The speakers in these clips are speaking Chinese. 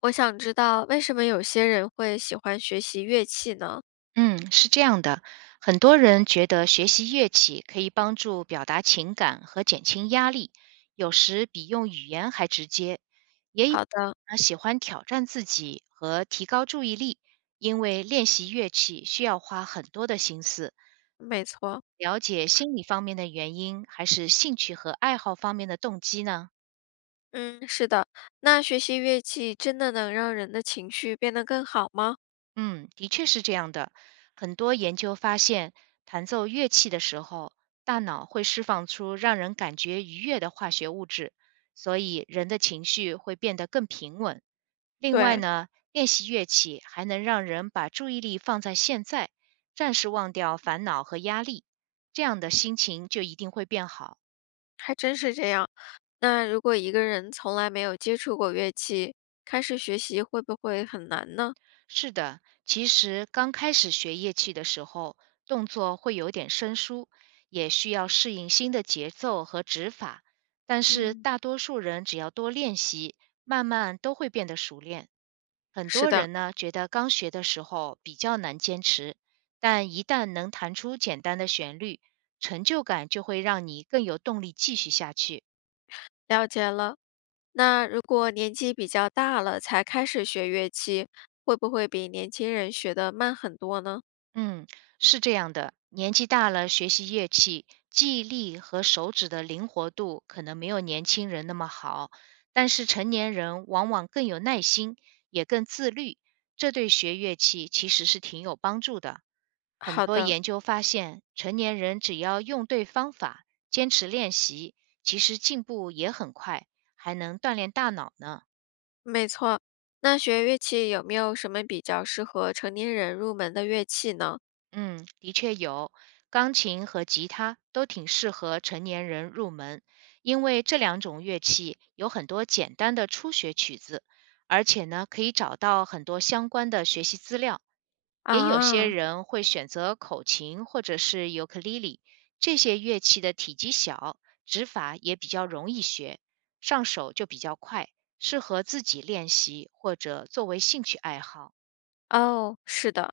我想知道为什么有些人会喜欢学习乐器呢？嗯，是这样的，很多人觉得学习乐器可以帮助表达情感和减轻压力，有时比用语言还直接。也有好的，人喜欢挑战自己和提高注意力，因为练习乐器需要花很多的心思。没错，了解心理方面的原因，还是兴趣和爱好方面的动机呢？嗯，是的。那学习乐器真的能让人的情绪变得更好吗？嗯，的确是这样的。很多研究发现，弹奏乐器的时候，大脑会释放出让人感觉愉悦的化学物质，所以人的情绪会变得更平稳。另外对，呢，练习乐器还能让人把注意力放在现在，暂时忘掉烦恼和压力，这样的心情就一定会变好。还真是这样。那如果一个人从来没有接触过乐器，开始学习会不会很难呢？是的，其实刚开始学乐器的时候，动作会有点生疏，也需要适应新的节奏和指法。但是嗯，大多数人只要多练习，慢慢都会变得熟练。很是多的，人呢，觉得刚学的时候比较难坚持，但一旦能弹出简单的旋律，成就感就会让你更有动力继续下去。了解了。那如果年纪比较大了才开始学乐器，会不会比年轻人学得慢很多呢？嗯，是这样的，年纪大了，学习乐器，记忆力和手指的灵活度可能没有年轻人那么好，但是成年人往往更有耐心，也更自律，这对学乐器其实是挺有帮助的。很好多的。研究发现，成年人只要用对方法，坚持练习，其实进步也很快，还能锻炼大脑呢。没错，那学乐器有没有什么比较适合成年人入门的乐器呢？嗯，的确有，钢琴和吉他都挺适合成年人入门，因为这两种乐器有很多简单的初学曲子，而且呢，可以找到很多相关的学习资料。也有些啊，人会选择口琴或者是尤克里里，这些乐器的体积小，指法也比较容易学，上手就比较快，适合自己练习或者作为兴趣爱好。哦，是的。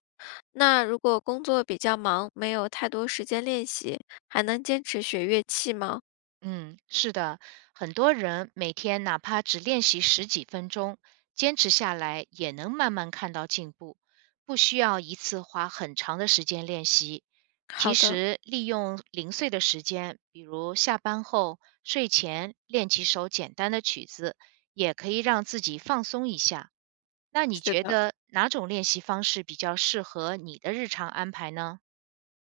那如果工作比较忙，没有太多时间练习，还能坚持学乐器吗？嗯，是的，很多人每天哪怕只练习十几分钟，坚持下来也能慢慢看到进步，不需要一次花很长的时间练习。其好的，实，利用零碎的时间，比如下班后、睡前练几首简单的曲子，也可以让自己放松一下。那你是觉的。得哪种练习方式比较适合你的日常安排呢？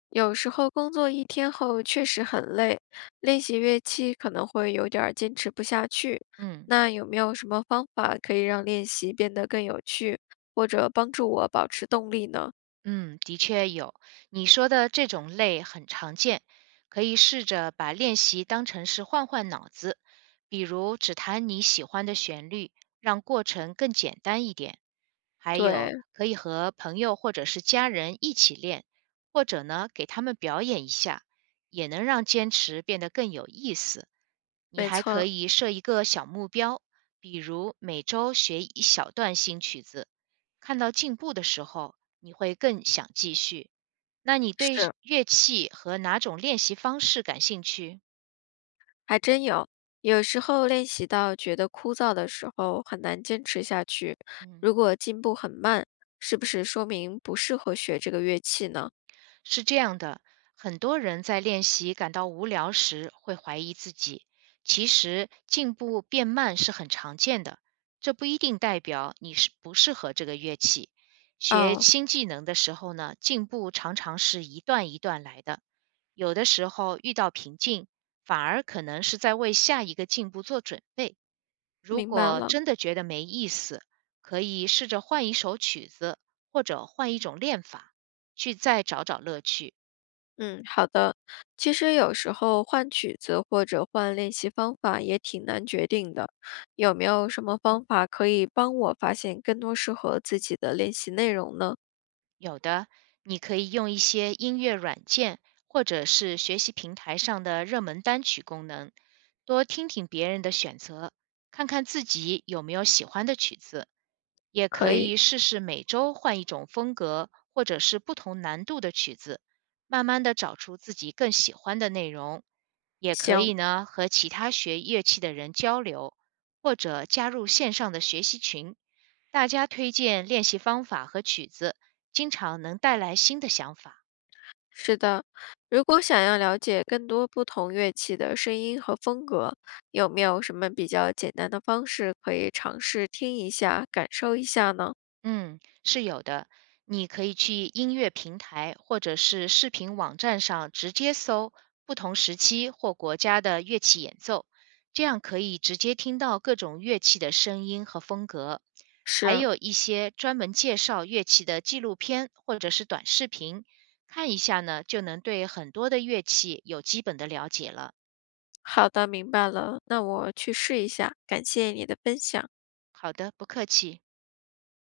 有时候工作一天后确实很累，练习乐器可能会有点儿坚持不下去。嗯。那有没有什么方法可以让练习变得更有趣，或者帮助我保持动力呢？嗯，的确有。你说的这种累很常见，可以试着把练习当成是换换脑子，比如只弹你喜欢的旋律，让过程更简单一点。还对，有，可以和朋友或者是家人一起练，或者呢，给他们表演一下，也能让坚持变得更有意思。你没还可错，以设一个小目标，比如每周学一小段新曲子，看到进步的时候，你会更想继续。那你对是。乐器和哪种练习方式感兴趣？还真有，有时候练习到觉得枯燥的时候，很难坚持下去。嗯。如果进步很慢，是不是说明不适合学这个乐器呢？是这样的，很多人在练习感到无聊时会怀疑自己。其实进步变慢是很常见的，这不一定代表你是不适合这个乐器。学哦，新技能的时候呢，进步常常是一段一段来的，有的时候遇到瓶颈，反而可能是在为下一个进步做准备。如明白果了。真的觉得没意思，可以试着换一首曲子，或者换一种练法，去再找找乐趣。嗯，好的。其实有时候换曲子或者换练习方法也挺难决定的。有没有什么方法可以帮我发现更多适合自己的练习内容呢？有的，你可以用一些音乐软件或者是学习平台上的热门单曲功能，多听听别人的选择，看看自己有没有喜欢的曲子。也可可以，以试试每周换一种风格或者是不同难度的曲子，慢慢的找出自己更喜欢的内容。也可行。以呢和其他学乐器的人交流，或者加入线上的学习群，大家推荐练习方法和曲子，经常能带来新的想法。是的，如果想要了解更多不同乐器的声音和风格，有没有什么比较简单的方式可以尝试听一下、感受一下呢？嗯，是有的。你可以去音乐平台或者是视频网站上直接搜不同时期或国家的乐器演奏，这样可以直接听到各种乐器的声音和风格。还是，有一些专门介绍乐器的纪录片或者是短视频，看一下呢，就能对很多的乐器有基本的了解了。好的，明白了，那我去试一下，感谢你的分享。好的，不客气。